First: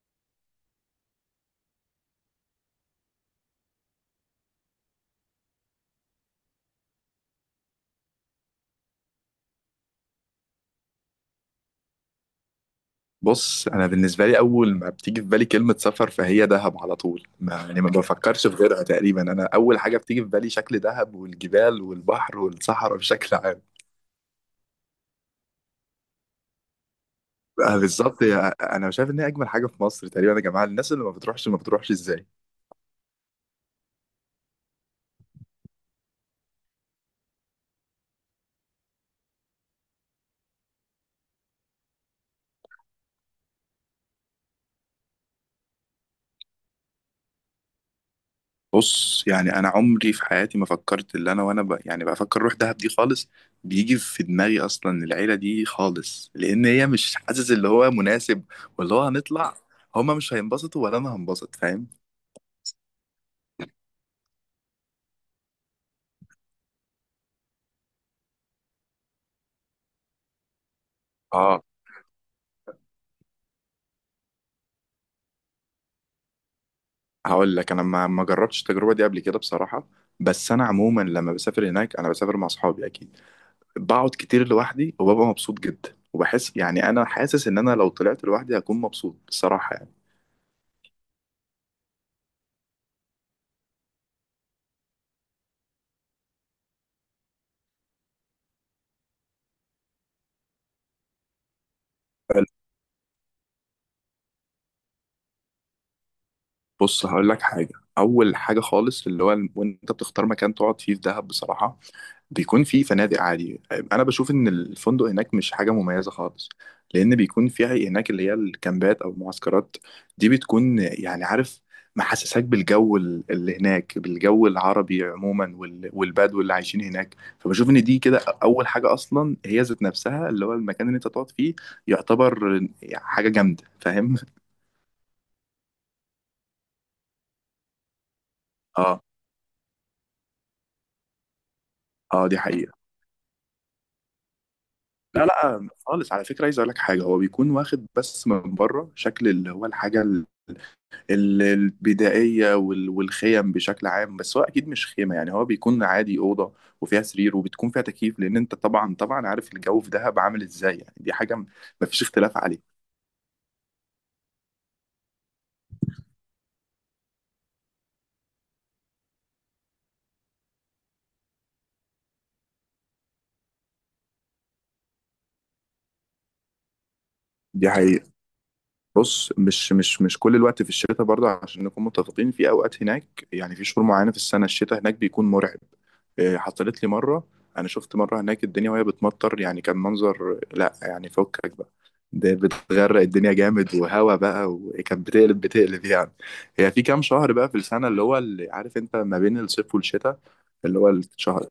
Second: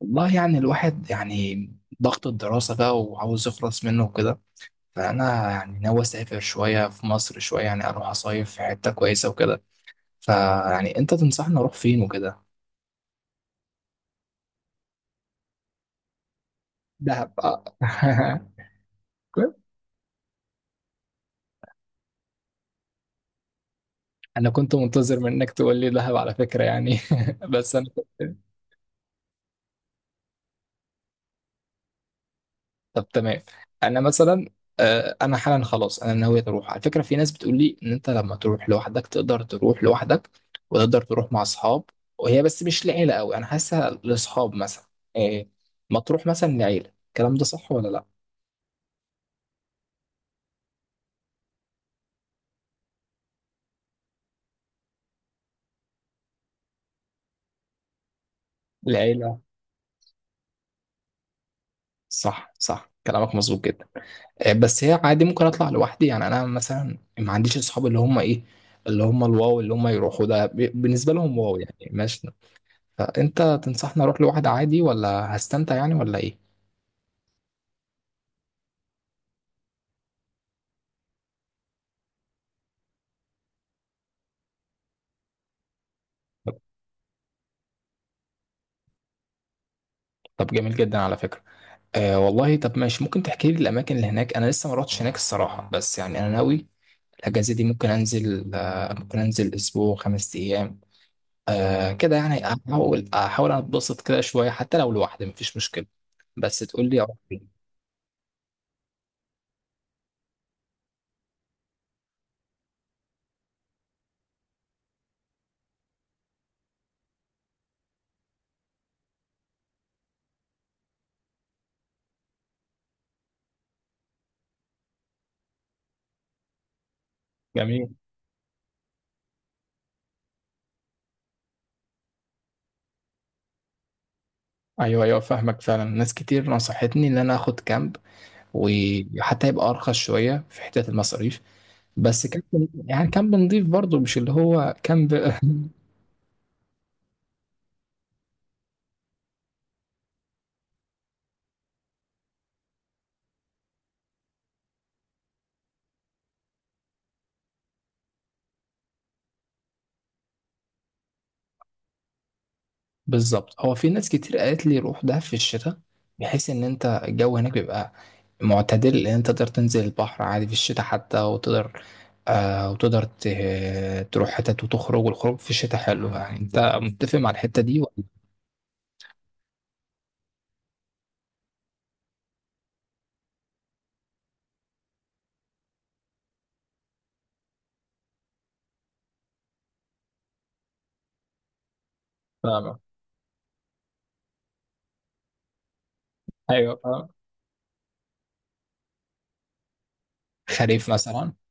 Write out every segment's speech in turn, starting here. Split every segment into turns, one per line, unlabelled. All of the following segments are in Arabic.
والله يعني الواحد يعني ضغط الدراسة بقى وعاوز يخلص منه وكده، فأنا يعني ناوي أسافر شوية في مصر، شوية يعني أروح أصيف في حتة كويسة وكده. فيعني أنت تنصحني أروح فين وكده؟
بص، انا بالنسبه لي اول ما بتيجي في بالي كلمه سفر فهي دهب على طول.
دهب
ما
آه.
يعني ما بفكرش في غيرها تقريبا. انا اول حاجه بتيجي في بالي شكل دهب والجبال والبحر والصحراء بشكل عام.
أنا كنت منتظر منك تقول لي دهب على فكرة يعني بس أنا
بالظبط انا شايف ان هي اجمل حاجه في مصر تقريبا يا جماعه. الناس اللي ما بتروحش ما بتروحش ازاي؟
طب تمام، انا مثلا. آه، انا حالا خلاص انا ناوي اروح على فكره. في ناس بتقول لي ان انت لما تروح لوحدك تقدر تروح لوحدك، وتقدر تروح مع اصحاب. وهي بس مش لعيله قوي، انا حاسسها لاصحاب مثلا. إيه، ما تروح مثلا لعيله، الكلام ده صح ولا لا؟
بص يعني انا عمري في حياتي ما فكرت اللي انا وانا يعني بفكر اروح دهب دي خالص. بيجي في دماغي اصلا العيله دي خالص، لان هي مش حاسس اللي هو مناسب واللي هو
العيله.
هنطلع. هما مش هينبسطوا ولا انا هنبسط، فاهم؟
صح صح كلامك مظبوط جدا. إيه، بس هي عادي ممكن اطلع لوحدي يعني، انا مثلا ما عنديش اصحاب اللي هم ايه، اللي هم الواو، اللي هم يروحوا ده بالنسبه لهم واو
اه،
يعني ماشي. فانت تنصحني اروح لوحدي عادي ولا هستمتع يعني ولا ايه؟
هقول لك. انا ما جربتش التجربه دي قبل كده بصراحه، بس انا عموما لما بسافر هناك انا بسافر مع اصحابي اكيد. بقعد كتير لوحدي وببقى مبسوط جدا
طب
وبحس يعني انا حاسس ان انا لو طلعت لوحدي هكون مبسوط بصراحه يعني.
طب جميل جدا على فكرة. آه والله طب ماشي، ممكن تحكي لي الأماكن اللي هناك؟ أنا لسه ما رحتش هناك الصراحة، بس يعني أنا ناوي. الأجازة دي ممكن أنزل أسبوع، 5 أيام. آه كده يعني أحاول أتبسط كده شوية حتى لو لوحدي مفيش مشكلة، بس تقول لي
بص،
أروح
هقول لك
فين.
حاجه. اول حاجه خالص اللي هو وانت بتختار مكان تقعد فيه في دهب بصراحه، بيكون في فنادق عادي. انا بشوف ان الفندق هناك مش حاجه مميزه خالص، لان بيكون فيها هناك اللي هي الكامبات او المعسكرات. دي بتكون يعني، عارف، محسساك بالجو اللي هناك، بالجو العربي عموما والبدو اللي عايشين هناك، فبشوف ان
جميل.
دي كده اول حاجه اصلا. هي ذات نفسها اللي هو المكان اللي انت تقعد فيه، يعتبر حاجه جامده، فاهم؟
أيوه أيوه فاهمك فعلا، ناس كتير نصحتني إن أنا آخد كامب،
اه.
وحتى يبقى أرخص شوية في حتة المصاريف. بس
اه، دي
كامب
حقيقه.
يعني كامب نضيف برضه، مش اللي هو كامب.
لا لا خالص، على فكره عايز اقول لك حاجه. هو بيكون واخد بس من بره شكل اللي هو الحاجه البدائية والخيم بشكل عام، بس هو أكيد مش خيمة. يعني هو بيكون عادي أوضة، وفيها سرير، وبتكون فيها تكييف، لأن أنت طبعا طبعا عارف الجو في دهب عامل إزاي. يعني دي حاجة مفيش اختلاف عليه.
بالظبط، هو في ناس كتير قالت لي روح دهب في الشتاء، بحيث ان انت الجو هناك بيبقى معتدل، ان انت تقدر تنزل البحر عادي في الشتاء حتى، وتقدر تروح حتت وتخرج، والخروج في الشتاء حلو يعني. انت متفق مع الحتة
دي
دي ولا؟
حقيقة. بص، مش كل الوقت في الشتاء برضه، عشان نكون متفقين. في اوقات هناك، يعني في شهور معينه في السنه، الشتاء هناك بيكون مرعب. إيه، حصلت لي مره. انا شفت مره هناك الدنيا وهي بتمطر، يعني كان منظر لا يعني فكك بقى. ده
فاهمة؟
بتغرق الدنيا جامد وهوا بقى، وكانت بتقلب بتقلب يعني. هي
ايوه
في كام
فاهم.
شهر بقى في السنه اللي هو اللي عارف انت ما بين الصيف والشتاء. اللي هو
خريف مثلا.
الشهر.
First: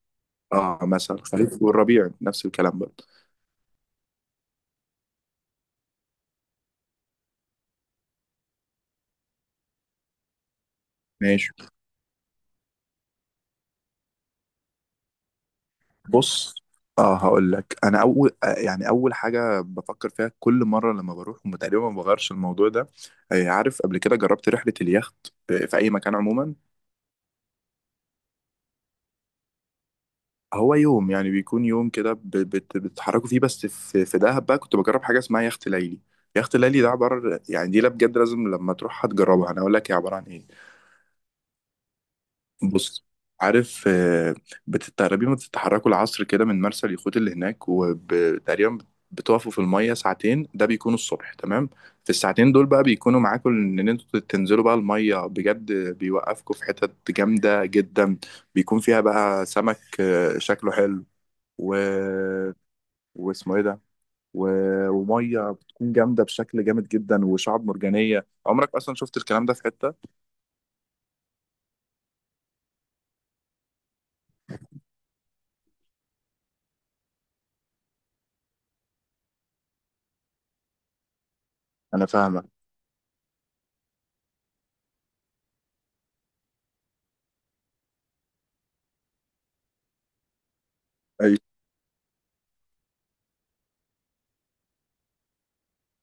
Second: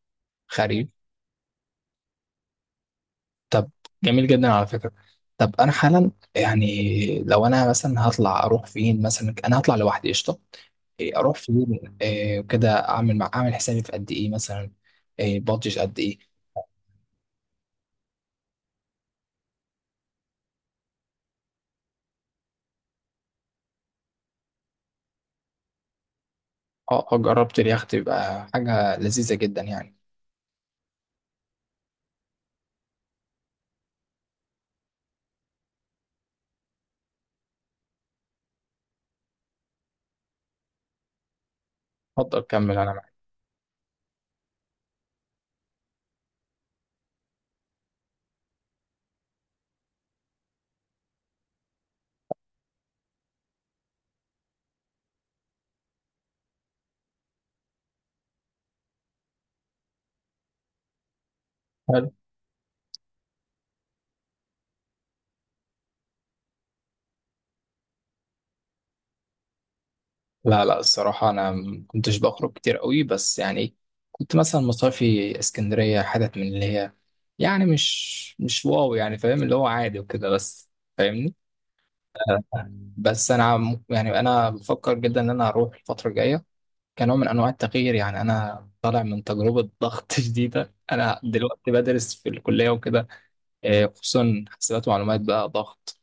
اه
خريف.
مثلا الخريف والربيع نفس الكلام برضه.
طب جميل جدا على فكرة. طب انا حالا يعني لو انا مثلا هطلع اروح فين مثلا، انا هطلع لوحدي قشطة. إيه، اروح
ماشي.
فين؟ إيه، وكده اعمل حسابي في قد ايه مثلا؟ إيه، بادجت قد ايه؟
بص، اه، هقول لك. انا اول يعني اول حاجه بفكر فيها كل مره لما بروح، وما تقريبا ما بغيرش الموضوع ده. عارف، قبل كده جربت رحله اليخت، في اي مكان عموما.
اه آه، جربت اليخت يبقى حاجة لذيذة جدا يعني.
هو يوم، يعني بيكون يوم كده بتتحركوا فيه. بس في في دهب بقى كنت بجرب حاجه اسمها يخت ليلي. يخت ليلي ده عباره، يعني دي لا بجد لازم لما تروحها تجربها. انا اقول لك هي عباره عن ايه.
اتفضل كمل انا
بص،
معاك.
عارف، بتتقربي ما بتتحركوا العصر كده من مرسى اليخوت اللي هناك، وتقريبا بتقفوا في المية ساعتين. ده بيكونوا الصبح تمام. في الساعتين دول بقى بيكونوا معاكم ان انتوا تنزلوا بقى المية بجد. بيوقفكم في حتت جامدة جدا، بيكون فيها بقى سمك شكله حلو، و...
حلو.
واسمه ايه ده، و... ومية بتكون جامدة بشكل جامد جدا، وشعب مرجانية عمرك اصلا شفت الكلام ده في حتة.
لا لا الصراحة انا ما كنتش بخرج كتير قوي، بس يعني كنت مثلا مصيفي اسكندرية حتت من اللي هي، يعني مش واو يعني فاهم، اللي هو عادي وكده بس فاهمني.
انا فاهمك.
بس انا يعني انا بفكر جدا ان انا اروح الفتره الجايه، كنوع من انواع التغيير. يعني انا طالع من تجربه ضغط شديده. انا دلوقتي بدرس في الكليه وكده، خصوصا حسابات ومعلومات بقى ضغط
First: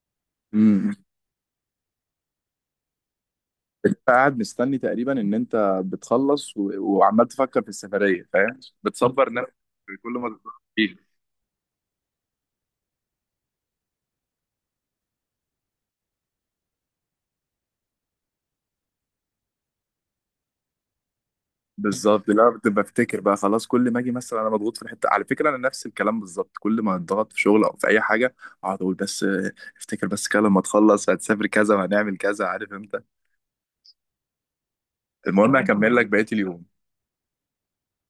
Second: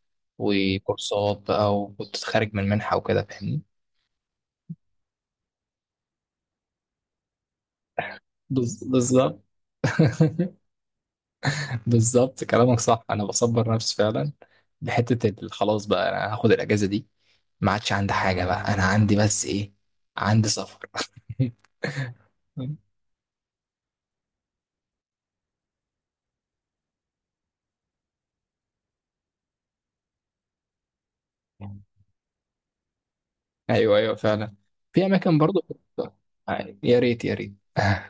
أيوة،
وكورسات بقى، وكنت خارج من منحه وكده فاهمني.
انت قاعد مستني تقريبا ان انت بتخلص، وعمال تفكر في السفريه، فاهم، بتصبر
بالظبط.
نفسك كل ما تفكر فيه.
بالظبط كلامك صح، انا بصبر نفسي فعلا بحته خلاص بقى، انا هاخد الاجازه دي. ما عادش عندي حاجه بقى، انا عندي بس ايه؟ عندي سفر.
بالظبط. لا، بتبقى بفتكر بقى خلاص. كل ما اجي مثلا انا مضغوط في الحته، على فكره انا نفس الكلام بالظبط، كل ما اتضغط في شغل او في اي حاجه اقعد اقول بس افتكر بس كده لما تخلص هتسافر كذا وهنعمل كذا، عارف انت.
ايوه ايوه فعلا. في اماكن
المهم،
برضو.
هكمل لك بقيه اليوم.
آه، يا ريت يا ريت.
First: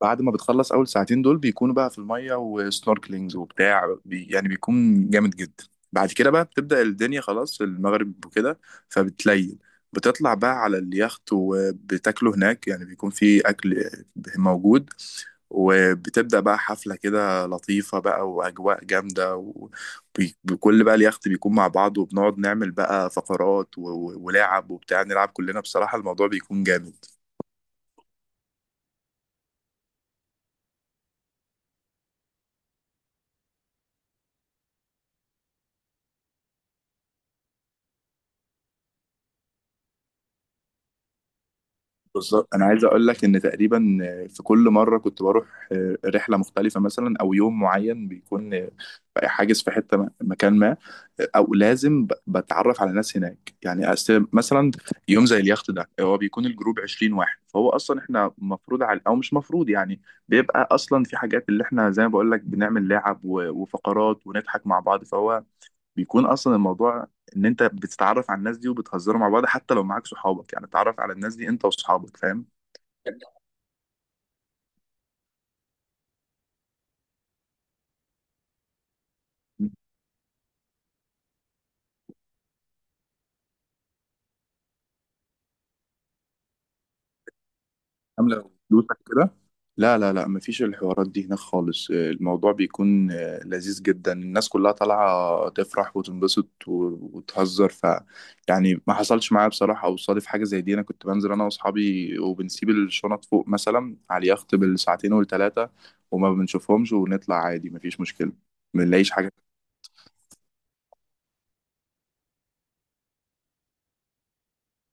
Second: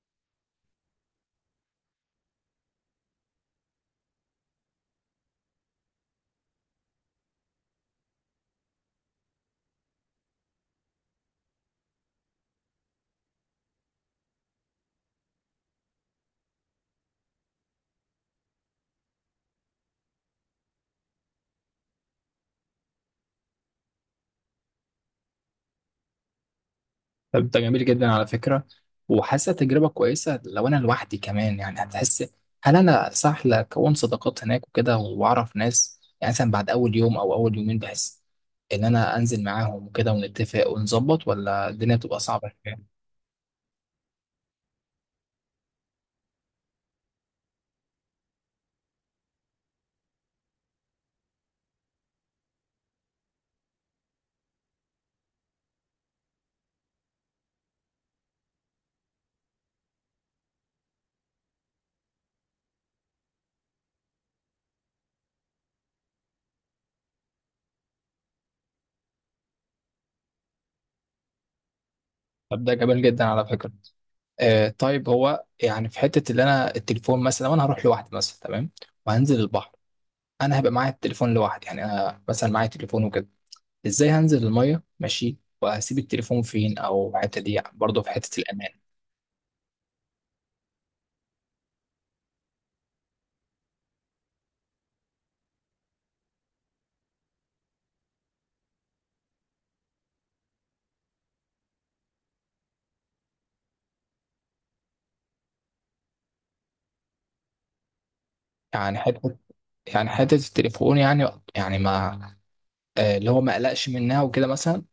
بعد ما بتخلص اول ساعتين دول بيكونوا بقى في الميه وسنوركلينجز وبتاع بي، يعني بيكون جامد جدا. بعد كده بقى بتبدأ الدنيا خلاص المغرب وكده، فبتليل بتطلع بقى على اليخت وبتاكلوا هناك، يعني بيكون في اكل موجود. وبتبدأ بقى حفلة كده لطيفة بقى وأجواء جامدة، وكل بقى اليخت بيكون مع بعض، وبنقعد نعمل بقى فقرات ولعب وبتاع، نلعب كلنا بصراحة. الموضوع بيكون جامد.
طب ده جميل جدا على فكره، وحاسه تجربه كويسه. لو انا لوحدي كمان يعني هتحس؟ هل انا صح لكون صداقات هناك وكده واعرف ناس يعني، مثلا بعد اول يوم او اول يومين بحس ان انا انزل معاهم وكده ونتفق ونظبط، ولا الدنيا بتبقى صعبه
بالظبط، انا عايز
شوية؟
اقول لك ان تقريبا في كل مره كنت بروح رحله مختلفه، مثلا او يوم معين بيكون حاجز في حته مكان ما، او لازم بتعرف على ناس هناك. يعني مثلا يوم زي اليخت ده، هو بيكون الجروب 20 واحد، فهو اصلا احنا مفروض على او مش مفروض، يعني بيبقى اصلا في حاجات اللي احنا زي ما بقول لك بنعمل لعب وفقرات ونضحك مع بعض، فهو بيكون اصلا الموضوع ان انت بتتعرف على الناس دي وبتهزروا مع بعض. حتى لو معاك صحابك، يعني تتعرف على الناس دي انت واصحابك، فاهم.
طب ده جميل جدا على فكره. آه طيب هو يعني في حته اللي انا التليفون مثلا، لو انا هروح لوحدي مثلا تمام، وهنزل البحر، انا هبقى معايا التليفون لوحدي يعني. انا مثلا معايا تليفون وكده، ازاي هنزل الميه ماشي؟ وهسيب التليفون فين؟ او الحته دي برضه في حته
عامله
الامان؟
فلوسك كده. لا لا لا، مفيش الحوارات دي هناك خالص. الموضوع بيكون لذيذ جدا. الناس كلها طالعة تفرح وتنبسط وتهزر، ف يعني ما حصلش معايا بصراحة أو صادف حاجة زي دي. أنا كنت بنزل أنا وأصحابي وبنسيب الشنط فوق مثلا على اليخت بالساعتين والتلاتة، وما بنشوفهمش ونطلع عادي، مفيش مشكلة. ما
يعني
بنلاقيش حاجة.
حته، يعني حته التليفون يعني ما اللي هو ما قلقش منها وكده مثلا.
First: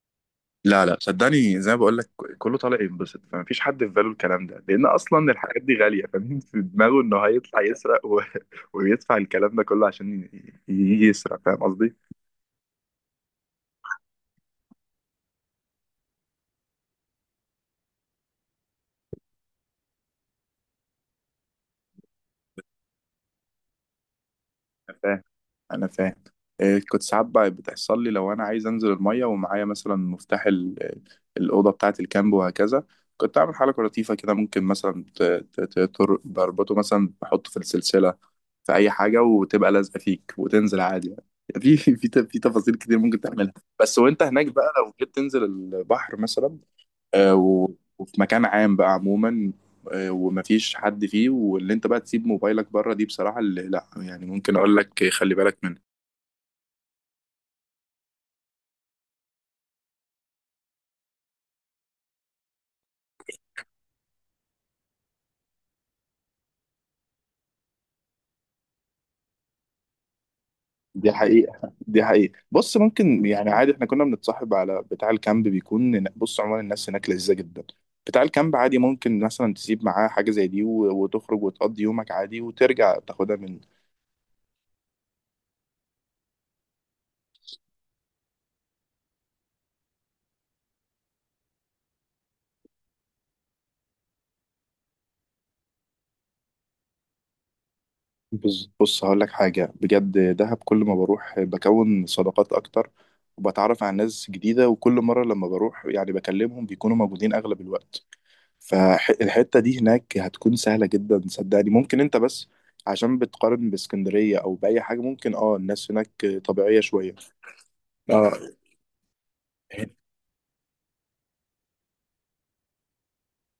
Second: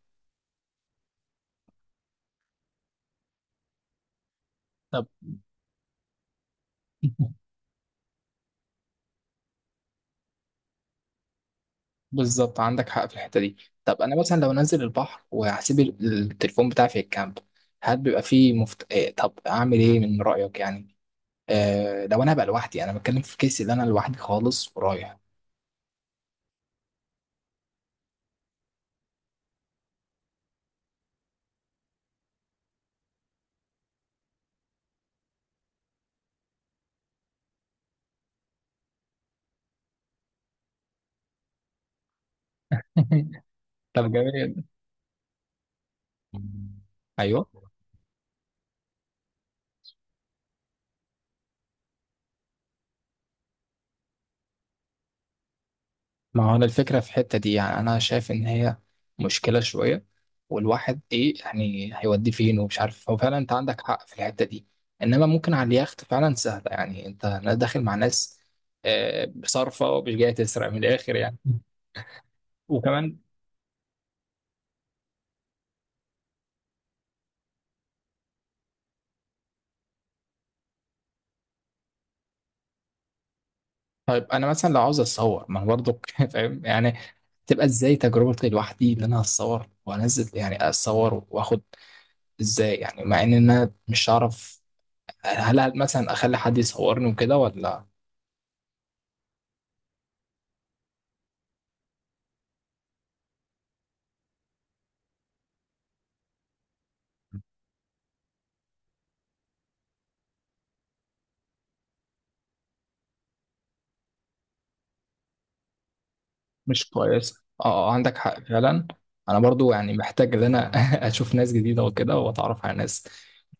لا لا، صدقني، زي ما بقول لك، كله طالع ينبسط. فما فيش حد في باله الكلام ده، لان
طب.
اصلا الحاجات دي غاليه. فمين في دماغه انه هيطلع يسرق و... ويدفع الكلام ده كله عشان يسرق، فاهم قصدي.
بالظبط عندك حق في الحته دي. طب انا مثلا لو نزل البحر وهسيب التليفون بتاعي في الكامب، هل بيبقى فيه مفت... آه، طب اعمل ايه من رايك يعني؟ لو انا هبقى لوحدي انا بتكلم في كيسي اللي انا لوحدي خالص
انا
ورايح.
فاهم، انا فاهم. إيه، كنت ساعات بقى بتحصل لي لو انا عايز انزل الميه ومعايا مثلا مفتاح الاوضه بتاعه الكامب وهكذا. كنت اعمل حركه لطيفه كده. ممكن مثلا بربطه مثلا، بحطه في السلسله، في اي حاجه، وتبقى لازقه فيك وتنزل عادي يعني. في في في تفاصيل كتير ممكن تعملها، بس.
طب
وانت هناك
جميل.
بقى لو جيت تنزل البحر مثلا، آه،
ايوه
و- وفي مكان عام بقى عموما، ومفيش حد فيه، واللي انت بقى تسيب موبايلك بره، دي بصراحة اللي لا، يعني ممكن اقول لك خلي بالك منها.
ما هو انا الفكره في الحته دي يعني، انا شايف ان هي مشكله شويه، والواحد ايه؟ يعني هيوديه فين ومش عارف. هو فعلا انت عندك حق في الحته دي، انما ممكن على اليخت فعلا سهله يعني، انت داخل مع ناس صارفه ومش جايه تسرق من
دي
الاخر يعني.
حقيقة دي حقيقة. بص،
وكمان.
ممكن يعني عادي. احنا كنا بنتصاحب على بتاع الكامب، بيكون بص عموما الناس هناك لذيذة جدا. بتاع الكامب عادي ممكن مثلا تسيب معاه حاجة زي دي، وتخرج وتقضي يومك عادي وترجع تاخدها من.
طيب انا مثلا لو عاوز اتصور، ما انا برضو فاهم يعني، تبقى ازاي تجربتي لوحدي ان انا اتصور وانزل يعني؟ اتصور واخد ازاي يعني؟ مع ان انا مش هعرف. هل مثلا اخلي حد يصورني وكده ولا
بص بص، هقول لك حاجة بجد. دهب كل ما بروح بكون صداقات أكتر، وبتعرف على ناس جديدة، وكل مرة لما بروح يعني بكلمهم بيكونوا موجودين أغلب الوقت. فالحتة دي هناك هتكون سهلة جدا، صدقني. ممكن أنت بس عشان بتقارن باسكندرية أو بأي حاجة، ممكن أه، الناس هناك طبيعية
مش
شوية.
كويس؟ اه آه، عندك
أه.
حق فعلا. انا برضو يعني محتاج ان انا اشوف ناس جديده وكده واتعرف على ناس،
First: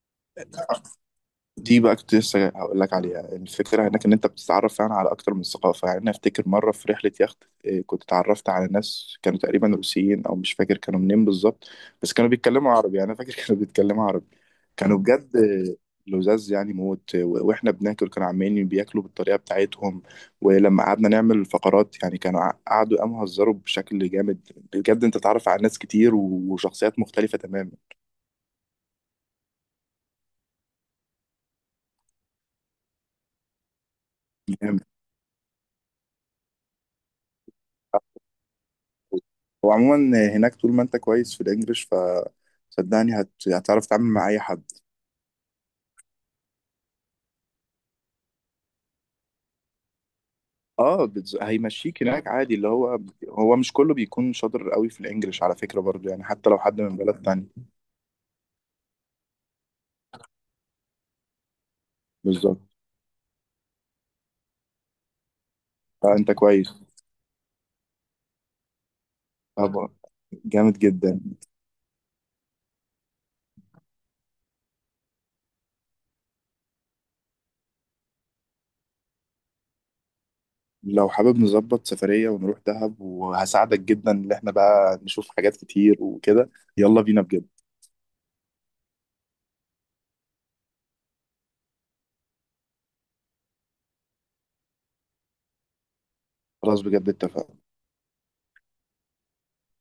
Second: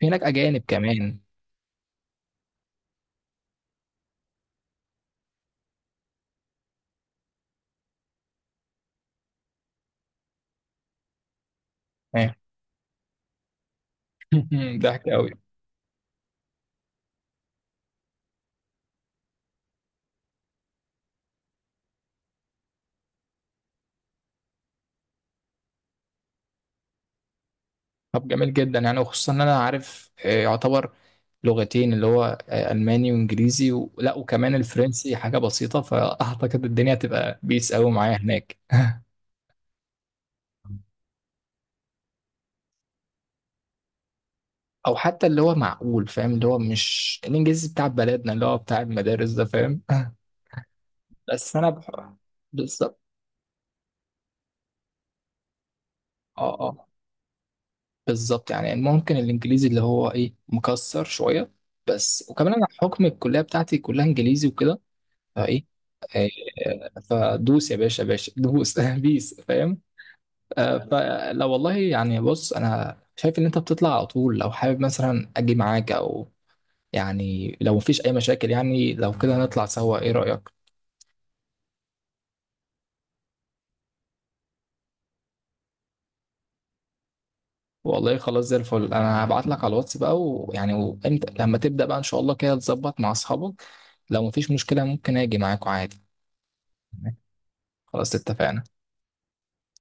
في هناك اجانب كمان.
دي بقى كنت لسه هقول لك عليها. الفكرة هناك إن أنت بتتعرف فعلا على أكتر من ثقافة. يعني أنا أفتكر مرة في رحلة يخت، إيه، كنت اتعرفت على ناس كانوا تقريبا روسيين، أو مش فاكر كانوا منين بالظبط، بس كانوا
إيه.
بيتكلموا عربي. يعني أنا فاكر كانوا بيتكلموا عربي. كانوا
ضحك قوي.
بجد لزاز يعني موت. وإحنا بناكل كانوا عمالين بياكلوا بالطريقة بتاعتهم. ولما قعدنا نعمل فقرات يعني كانوا قعدوا قاموا هزروا بشكل جامد بجد. أنت تتعرف على ناس كتير وشخصيات مختلفة تماما.
طب جميل جدا يعني، وخصوصا ان انا عارف يعتبر لغتين اللي هو الماني وانجليزي و... لا وكمان
جامد.
الفرنسي حاجه بسيطه. فاعتقد الدنيا هتبقى بيس قوي معايا هناك.
هو عموما هناك طول ما انت كويس في الانجليش، ف صدقني هتعرف تتعامل مع اي حد.
او حتى اللي هو معقول فاهم، اللي هو مش الانجليزي بتاع بلدنا اللي هو بتاع المدارس ده فاهم.
اه،
بس انا
هيمشيك هناك عادي اللي هو.
بالظبط.
هو مش كله بيكون شاطر قوي في الانجليش على فكرة برضو، يعني حتى
اه
لو حد
اه
من بلد تانية.
بالظبط، يعني ممكن الانجليزي اللي هو ايه مكسر شويه، بس وكمان
بالظبط،
انا حكم الكليه بتاعتي كلها انجليزي وكده فايه. آه،
فانت كويس.
آه، فدوس يا باشا باشا دوس. بيس فاهم.
طبعا.
آه،
جامد جدا.
فلو والله يعني بص، انا شايف ان انت بتطلع على طول، لو حابب مثلا اجي معاك او يعني لو مفيش اي مشاكل يعني، لو كده نطلع سوا، ايه رايك؟
لو حابب نظبط سفرية ونروح دهب، وهساعدك جدا ان احنا بقى نشوف حاجات كتير وكده. يلا بينا بجد.
والله خلاص زي الفل، انا هبعت لك على الواتس بقى ويعني وامتى لما تبدا بقى ان شاء الله كده تظبط مع اصحابك. لو مفيش مشكله ممكن اجي معاكوا عادي.
خلاص بجد، اتفقنا.
خلاص اتفقنا.